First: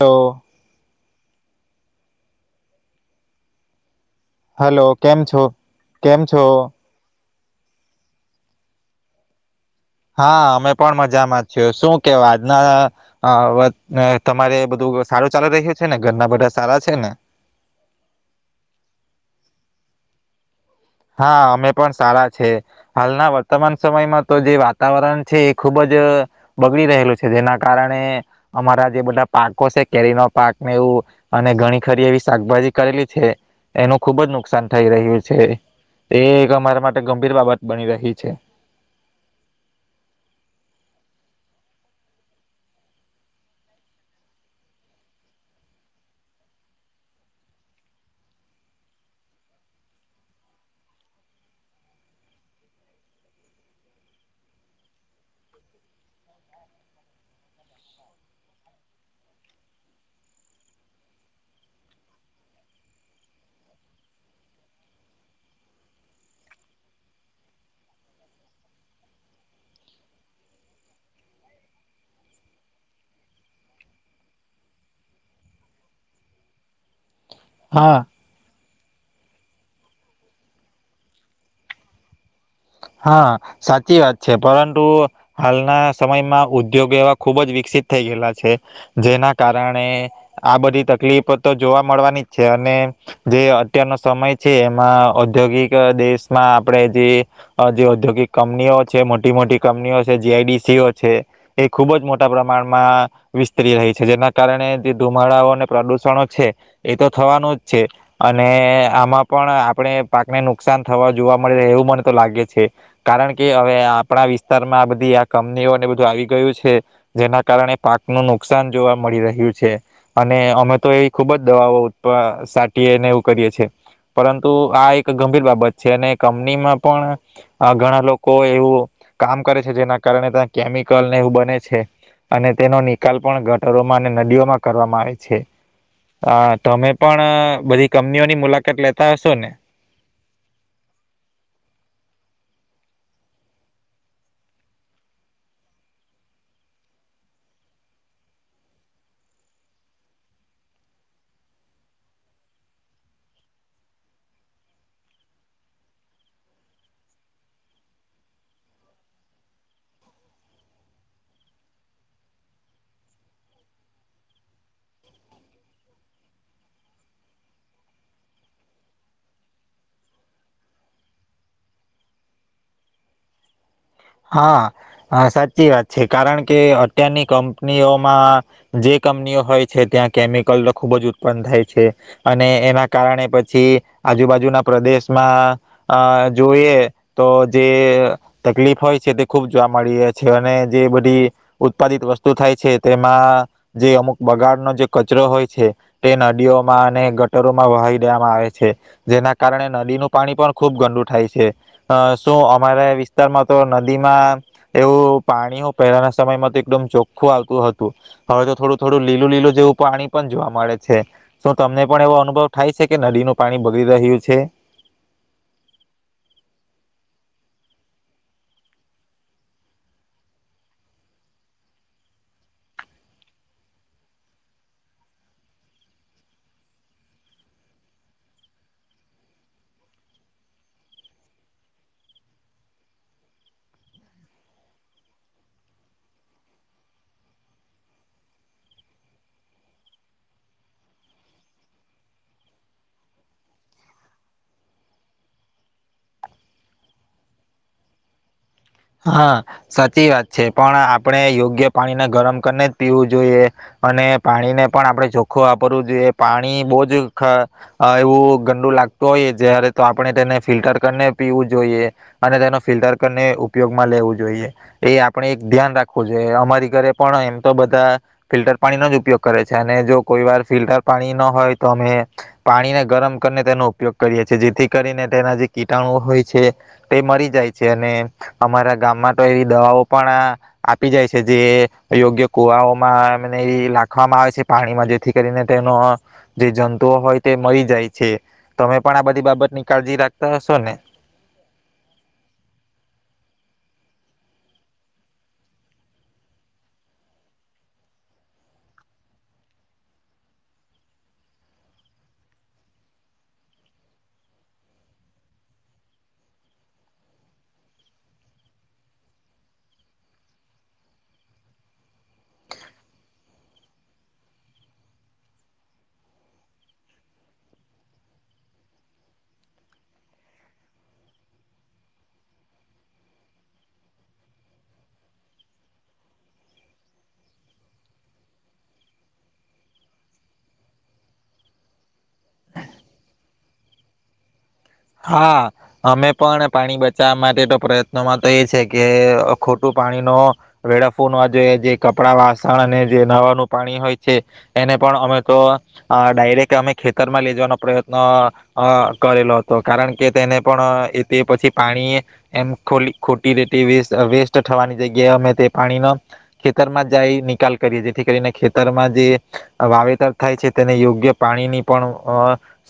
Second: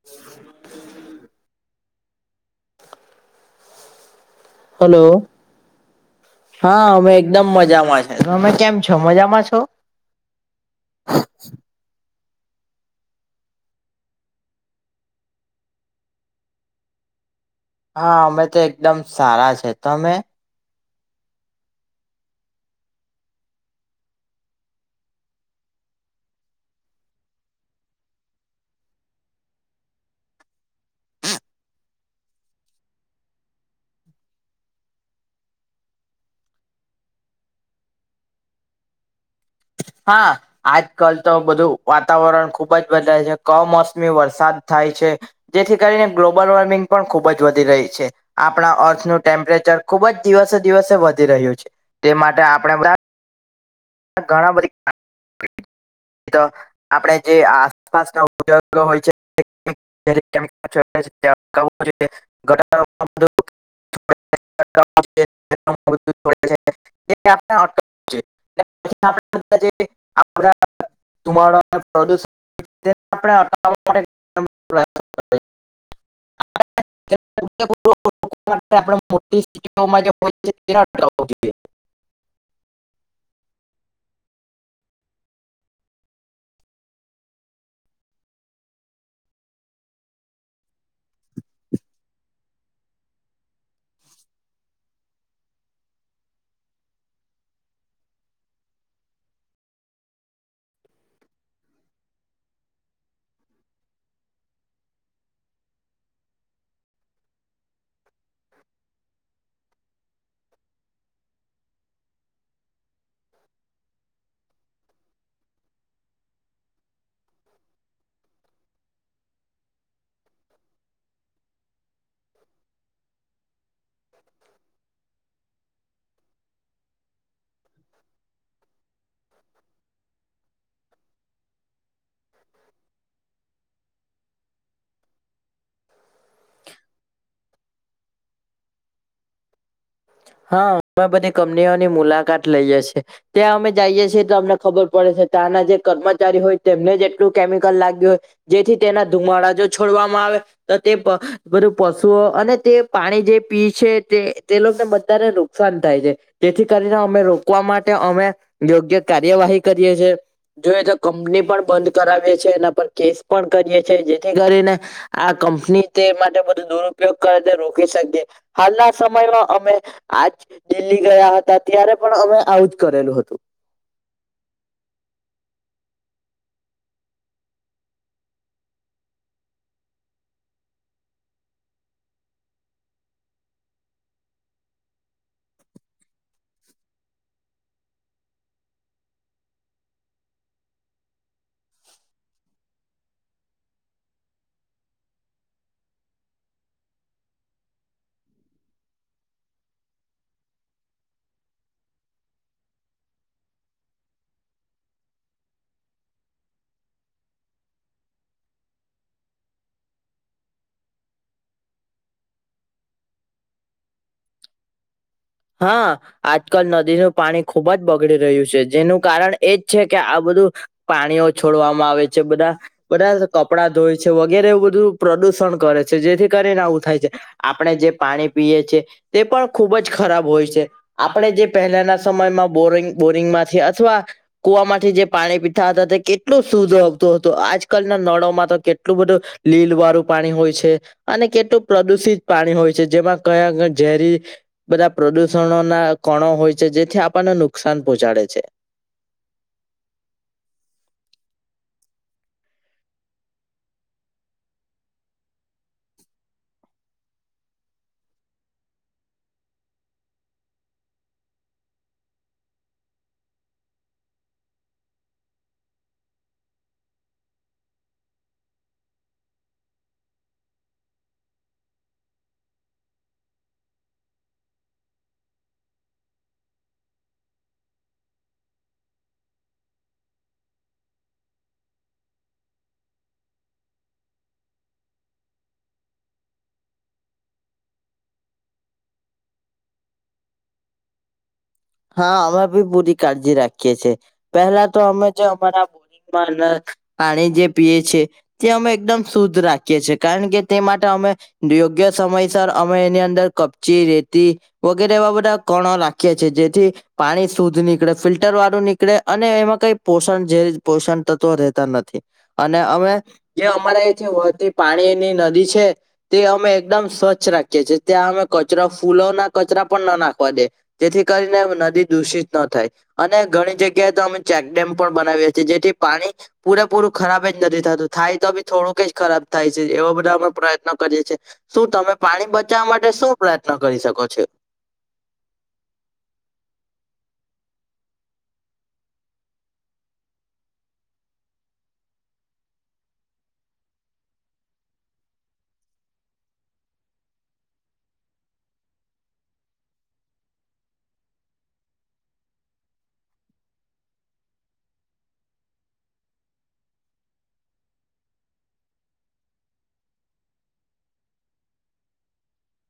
તો હલો કેમ છો કેમ છો? હા અમે એકદમ મજામાં છે, તમે કેમ છો મજામાં છો? હા અમે પણ મજામાં છે શું કે આજના અ વ તમારે બધું સારું ચાલુ રહ્યું છે ને ઘરના બધા સારા છે ને? હા અમે તો એકદમ સારા છે, તમે? હા અમે પણ સારા છે. હાલના વર્તમાન સમયમાં તો જે વાતાવરણ છે એ ખુબ જ બગડી રહેલું છે જેના કારણે અમારા જે બધા પાકો છે કેરીના પાકને એવું અને ઘણી ખરી એવી શાકભાજી કરેલી છે એનું ખુબ જ નુકસાન થઈ રહ્યું છે. એ એક અમારા માટે ગંભીર બાબત બની રહી છે. હા આજકાલ તો બધું વાતાવરણ ખુબ જ બદલા છે. કમોસમી વરસાદ થાય છે જેથી કરીને ગ્લોબલ વોર્મિંગ પણ ખૂબ જ વધી રહી છે. આપણા અર્થનું ટેમ્પરેચર ખુબ જ દિવસે દિવસે વધી રહ્યું છે. તે માટે આપણે બધા ઘણા બધી આપણે જે આસપાસ ના ઉદગ હોય છે [inaudible] [unintelligible] હા [unintelligible] [unintelligible] હા સાચી વાત છે પરંતુ હાલના સમયમાં ઉદ્યોગ એવા ખુબ જ વિકસિત થઈ ગયેલા છે જેના કારણે આ બધી તકલીફ તો જોવા મળવાની જ છે અને જે અત્યારનો સમય છે એમાં ઔદ્યોગિક દેશમાં આપણે જે જે ઔદ્યોગિક કંપનીઓ છે મોટી મોટી કંપનીઓ છે જીઆઈડીસીઓ છે એ ખૂબ જ મોટા પ્રમાણમાં વિસ્તરી રહી છે જેના કારણે જે ધુમાડાઓ અને પ્રદુષણો છે એ તો થવાનું જ છે અને આમાં પણ આપણે પાકને નુકસાન થવા જોવા મળી રહે એવું મને તો લાગે છે કારણ કે હવે આપણા વિસ્તારમાં આ બધી આ કંપનીઓને બધું આવી ગયું છે જેના કારણે પાકનું નુકસાન જોવા મળી રહ્યું છે. અને અમે તો એ ખુબ જ દવાઓ ઉત્પ સાટીએ અનેને એવું કરીએ છીએ પરંતુ આ એક ગંભીર બાબત જે અને કંપની માં પણ ઘણા લોકો એવું કામ કરે છે જેના કારણે ત્યાં કેમિકલને એવું બને છે અને તેનો નિકાલ પણ ગટરોમાં અને નદીઓમાં કરવામાં આવે છે. આ તમે પણ બધી કંપનીઓની મુલાકાત લેતા હશો ને? હા અમે બધી કંપનીઓની મુલાકાત લઈએ છીએ ત્યાં અમે જઈએ છીએ તો અમને ખબર પડે છે ત્યાંના જે કર્મચારી હોય તેમને જ એટલું કેમિકલ લાગ્યું હોય જેથી તેના ધુમાડા જો છોડવામાં આવે તો તે બધું પશુઓ અને તે પાણી જે પી છે તે તેને લોકને બ ધાને નુકસાન થાય છે જેથી કરીને અમે રોકવા માટે અમે યોગ્ય કાર્યવાહી કરીએ છેજોઈએ તો કંપની પણ બંધ કરાવીએ છે એના પર કેસ પણ કરીએ છે જેથી કરીને આ કંપની તે માટે બધ દુરપયોગ કરે રોકી શકીએ હાલના સમયમાં અમે આજ દિલ્હી ગયા હતા ત્યારે પણ અમે આવુંજ કરેલું હતું. હા સાચી વાત છે કારણ કે અત્યારની કંપનીઓમાં જે કંપનીઓ હોય છે ત્યાં કેમિકલ નો ખુબ જ ઉત્પન્ન થાય છે અને એના કારણે પછી આજુબાજુના પ્રદેશમાં જોઈએ તો જે તકલીફ હોય જે તે ખૂબ જોવા મળી છે અને જે બધી ઉત્પાદિત વસ્તુ થાય છે તેમાં જે અમુક બગાડનો જે કચરો હોય છે તે નદીઓમાં અને ગટરોમાં વહી દેવામાં આવે છે જેના કારણે નદીનું પાણી પણ ખૂબ ગંડુ થાય છે શું અમારા વિસ્તારમાં તો ન દીમાં એવું પાણી પહેલાના સમયમાં તો એકદમ ચોખ્ખું આવતું હતું હવે તો થોડું થોડું લીલું લીલું જેવું પાણી પણ જોવા મળે છે શું તમને પણ એવો અનુભવ થાય છે કે નદીનું પાણી બગડી રહ્યું છે. હા આજકાલ નદીનું પાણી ખુબ જ બગડી રહ્યું છે જેનું કારણ એજ છે કે આ બધું પાણીઓ છોડવામાં આવે છે બધા બધા કપડા ધોય છે વગેરે એવું બધું પ્રદુષણ કરે છે જેથી કરીને આવું થાય છે આપણે જે પાણી પીએ છે તે પણ ખૂબ જ ખરાબ હોય છે આપણે જે પહેલાના સમયમાં બોરિંગ બોરિંગમાંથી અથવા કુવામાંથી જે પાણી પીતા હતા તે કેટલું શુદ્ધ આવતું હતું આજકાલના નળોમાં તો કેટલું બધું લીલ વાળું પાણી હોય છે અને કેટલું પ્રદુષિત પાણી હોય છે જેમાં કયા ઝેરી બધા પ્રદુષણોના કણો હોય છે જેથી આપણને નુકસાન પહોંચાડે છે. હા સાચી વાત છે પણ આપણે યોગ્ય પાણીના ગરમ કરીને જ પીવું જોઈએ અને પાણીને પણ આપણે ચોખ્ખું વાપરવું જોઈએ પાણી બહુજ એવું ખ અવુ ગંદુ લાગતું હોય જ્યારે તો આપણે તેને ફિલ્ટર કરીને પીવું જોઈએ અને તેનો ફિલ્ટર કરીને પયોગમાં લેવું જોઈએ એ આપણે એક ધ્યાન રાખવું જોઈએ અમારી ઘરે પણ એમ તો બધા ફિલ્ટર પાણીનો જ ઉપયોગ કરે છે અને જો કોઈ વાર ફિલ્ટર પાણી ન હોય તો અમે પાણીને ગરમ કરીને તેનો ઉપયોગ કરીએ છીએ જેથી કરીને તેના જે કીટાણુ હોય છે તે મરી જાય છે અને અમારા ગામમાં તો એવી દવાઓ પણ આપી જાય છે જે યોગ્ય કુવાઓમાં એને એવી લાખવામાં આવે છે પાણીમાં જેથી કરીને તેનો જે જંતુઓ હોય તે મરી જાય છે તમે પણ આ બધી બાબતની કાળજી રાખતા હશો ને હા અમે બી પૂરી કાળજી રાખીએ છીએ પહેલા તો અમે જે અમારા બોરિંગમાં નક પાણી જે પીએ છીએ તે અમે એકદમ શુદ્ધ રાખીએ છે કારણ કે તે માટે અમે યોગ્ય સમયસર અમે એની અંદર કપચી રેતી વગેરે એવા બધા કણો રાખીએ છીએ જે થી પાણી શુદ્ધ નીકળે ફિલ્ટર વાળું નીકળે અને એમાં કઈ પોષણ જે પોષણ તત્વો રહેતા નથી અને અમે જે અમારા અઇ છે વહતી પાણીની નદી છે તે અમે એકદમ સ્વચ્છ રાખીએ છીએ ત્યાં અમે કચરો ફૂલોના કચરા પણ ના નાખવા દે જેથી કર નદી દૂષિત ન થાય અને ઘણી જગ્યાએ તો અમે ચેકડેમ પણ બનાવીએ છીએ જેથી પાણી પૂરેપૂરું ખરાબ જ નથી થતું થાય તો બી થોડુંક જ ખરાબ થાય છે એવા બધા અમે પ્રયત્ન કરીએ છીએ શું તમે પાણી બચાવવા માટે શું પ્રયત્ન કરી શકો છો હા અમે પણ પાણી બચાવવા માટે તો પ્રયત્નમાં તો એ છે કે ખોટું પાણી નો વેળફુ નવા જોઈએ જે કપડા વાસણ અને જે નાવાનું પાણી હોય છે એને પણ અમે તો ડાયરેક્ટ અમે ખેતરમાં લે જવાનો પ્રયત્ન કરેલો તો કારણ કે તેને પણ એ તે પછી પાણી એમ ખોલી ખોટી રેટી વેસ વેસ્ટ થવાની જગ્યાએ અમે તે પાણીનો ખેતરમાં જાઈ નિકાલ કરીએ જેથી કરીને ખેતરમાં જે વાવેતર થાય છે તેને યોગ્ય પાણીની પણ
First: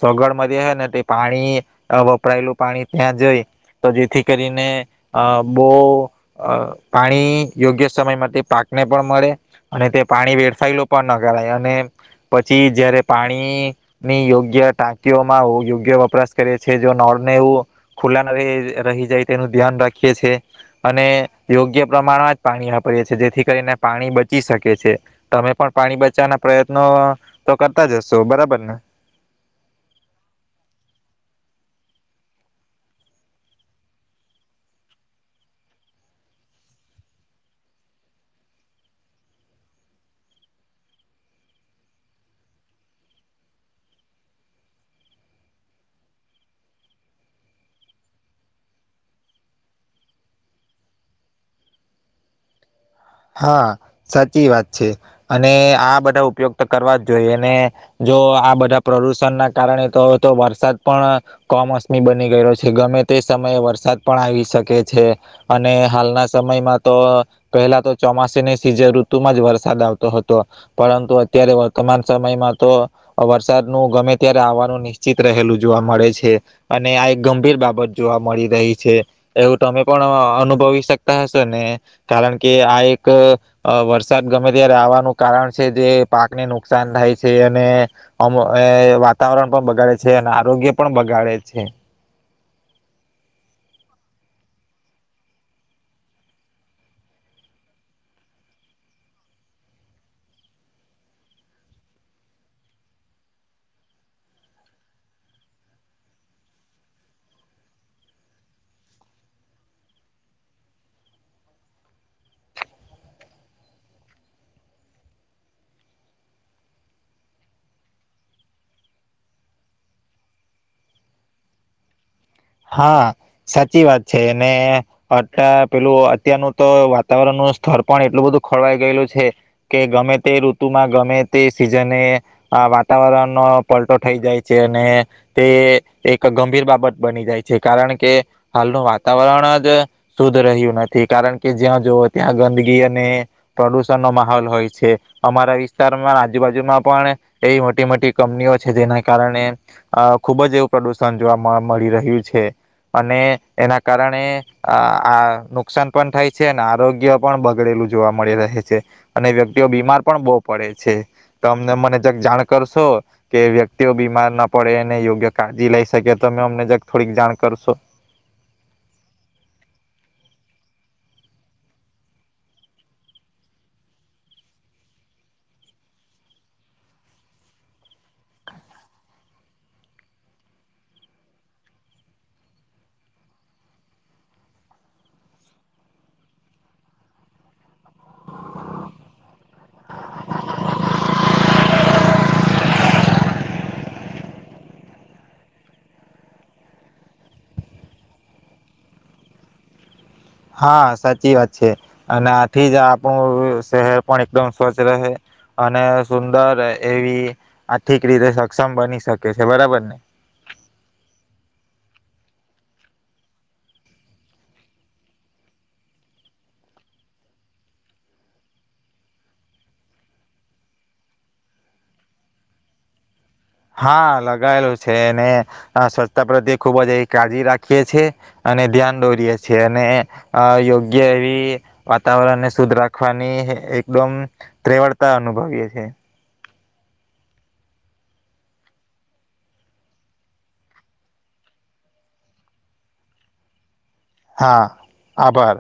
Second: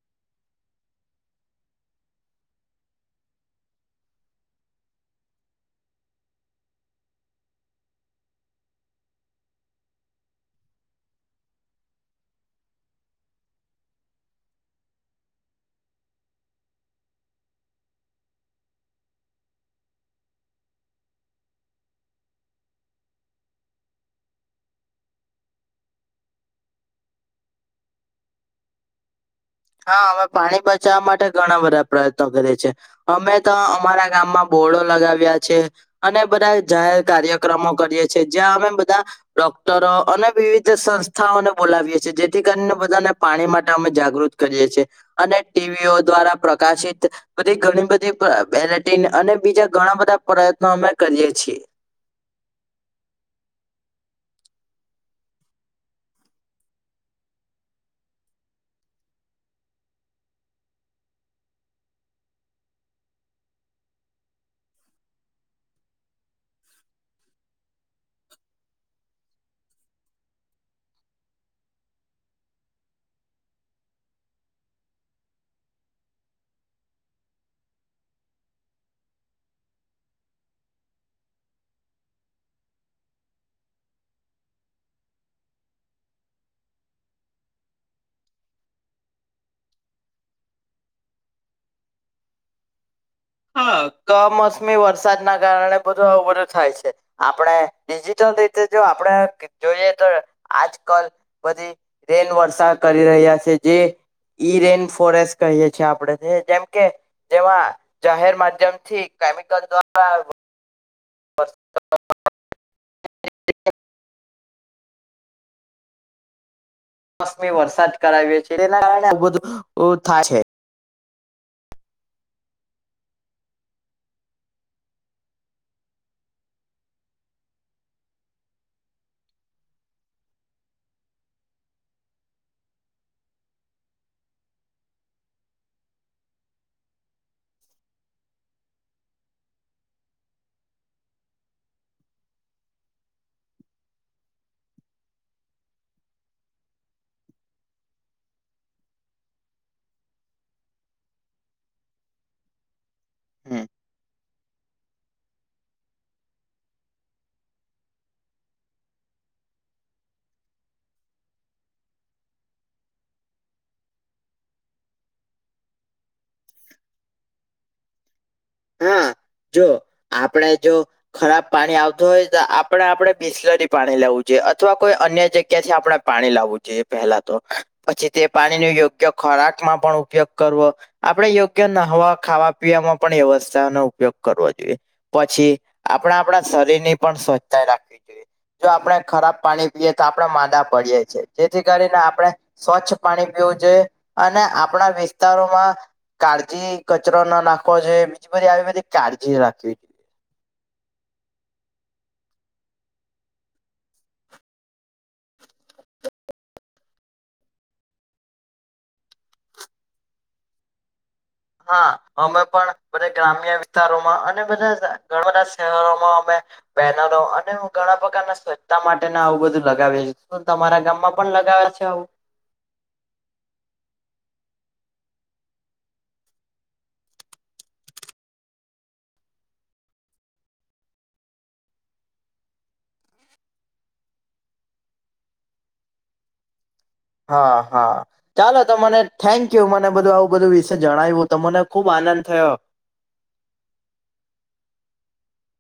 સગવડ મળી હે ને ત પાણી વપરાયેલું પાણી ત્યાં જઈ તો જેથી કરીને અ બઉ પાણી યોગ્ય સમય માટે પાકને પણ મળે અને તે પાણી વેરફાયેલું પણ ન કરાય અને પછી જયારે પાણીની યોગ્ય ટાંકીઓમાં યોગ્ય વપરાશ કરે છે જો નળને એવું ખુલ્લા ન રહી જાય તેનું ધ્યાન રાખીએ છે અને યોગ્ય પ્રમાણમાં જ પાણી વાપરીએ છીએ જેથી કરીને પાણી બચી શકે છે તમે પણ પાણી બચવાના પ્રયત્નો તો કરતા જશો બરાબર ને હા અમે પાણી બચાવવા માટે ઘણા બધા પ્રયત્નો કરીએ છે અમે તો અમારા ગામમાં બોડો લગાવ્યા છે અને બધા જાહેર કાર્યક્રમો કરીએ છે જ્યાં અમે બધા ડોક્ટરો અને વિવિધ સંસ્થાઓને બોલાવીએ છે જેથી કરીને બધાને પાણી માટે અમે જાગૃત કરીએ છીએ અને ટીવીઓ દ્વારા પ્રકાશિત બધી ઘણી બધી બેલેટીન અને બીજા ઘણા બધા પ્રયત્નો અમે કરીએ છીએ. હા સાચી વાત છે અને આ બધા ઉપયોગ તો કરવા જ જોઈએ ને જો આ બધા પ્રદુષણ ના કારણે તો તો વરસાદ પણ ક મોસમી બની ગયેલો છે ગમે તે સમયે વરસાદ પણ આવી શકે છે અને હાલના સમયમાં તો પહેલા તો ચોમાસાની સીઝન ઋતુમાં જ વરસાદ આવતો હતો પરંતુ અત્યારે વર્તમાન સમયમાં તો વરસાદનું ગમે ત્યારે આવવાનું નિશ્ચિત રહેલું જોવા મળે છે અને આ એક ગંભીર બાબત જોવા મળી રહી છે એવું તમે પણ અનુભવી શકતા હશો ને કારણ કે આ એક કરે વરસાદ ગમે ત્યારે આવાનું કારણ છે જે પાકને નુકસાન થાય છે અને અમ વાતાવરણ પણ બગાડે છે અને આરોગ્ય પણ બગાડે છે. હ કમોસમી વરસાદના કારણે બધું બધું થાય છે આપણે ડિજિટલ રીતે જો આપણે જોઈએ તો આજ કલ બધી રેલ વરસા કરી રહ્યા છે જે ઈ રેન ફોરેસ્ટ કહીય છીએ આપડે જેમકે જેવા જાહેર માધ્યમ થી કેમિકલ દ્વારા [inaudible] [inaudible] કમોસમી વરસાદ કરાવ્યો છે તેના કારણે આ બધું થા છે. હા સાચી વાત છે અત્યાર પેલું અત્યારનું તો વાતાવરણનું સ્થર પણ એટલું બધું ખોરવાઈ ગયેલું છે કે ગમે તે ઋતુમાં ગમે તે સિઝને વાતાવરણ પલટો થઇ જાય છે અને તે એક ગંભીર બાબત બની જાય. છે કારણ કે હાલનું વાતાવરણ જ શુદ્ધ રહ્યું નથી કારણ કે જ્યાં જોવે ત્યાં ગંદગી અને પ્રદુષણનો માહોલ હોય છે અમારા વિસ્તારમાં આજુબાજુમાં પણ એવી મોટી મોટી કંપનીઓ છે જેના કારણે અ ખુબ જ એવું પ્રદુષણ જોવા મળી રહ્યું છે અને છે એના કારણે આ નુકસાન પણ થાય છે અને આરોગ્ય પણ બગડેલું જોવા મળી રહે છે અને વ્યક્તિઓ બીમાર પણ બહુ પડે છે ત અમને મને જ જાણ કરશો કે વ્યક્તિઓ બીમાર ના પડે એને યોગ્ય કાળજી લઈ શકે તમે અમને જ થોડીક જાણ કરશો. હા જો આપણે જો ખરાબ પાણી આવતું હોય તો આપડા આપડે બિસ્લરી પાણી લેવું જોઈએ અથવા કોઈ અન્ય જગ્યાથી આપડા પાણી લાવવું જોઈએ પહેલા તો પછી તે પાણી નુ યોગ્ય ખોરાકમાં પણ ઉપયોગ કરવો આપડે યોગ્ય નહાવા ખાવા પીવાવામાં પણ વ્યવસ સ્થાનો ઉપયોગ કરવો જોઈએ પછી આપડે આપડા શરીરની પણ સ્વચ્છતા રાખવી જોઈએ જો આપણે ખરાબ પાણી પીએ તો આપણેે માદા પડીયે છે જેથી કરીને આપણે સ્વચ્છ પાણી પીવું જોઈએ અને આપણા વિસ્તારોમાં કાળજી કચરો ન નાખવો જોઈએ. એ બધી આવી બધી કાળજી રાખવી જોઈએ. હા સાચી વાત છે અને આથી જ આપણું શહેર પણ એકદમ સ્વચ્છ રહે અને સુંદર એવી આર્થિક રીતે સક્ષમ બની શકે છે બરાબર ને. હા અમે પણ બધા ગ્રામ્ય વિસ્તારોમાં અને બધા ઘણા બધા શહેરોમાં અમે બેનરો અને ઘણા પ્રકારના સ્વચ્છતા માટે આવું બધું લગાવીએ તમારા ગામમાં પણ લગાવે છે આવું? હા લગાયેલું છે અને સ્વચ્છતા પ્રત્યે ખુબ જ એ કાળજી રાખીએ છીએ અને ધ્યાન દોરીએ છીએ ને યોગ્ય એવી વાતાવરણને શુદ્ધ રાખવાની એકદમ ત્રેવડતા અનુભવીએ છે. હા હા ચાલો તો મને થેન્ક યુ મને બધું આવું બધું વિશે જણાવ્યું તો મને ખુબ આનંદ થયો. હા, આભાર.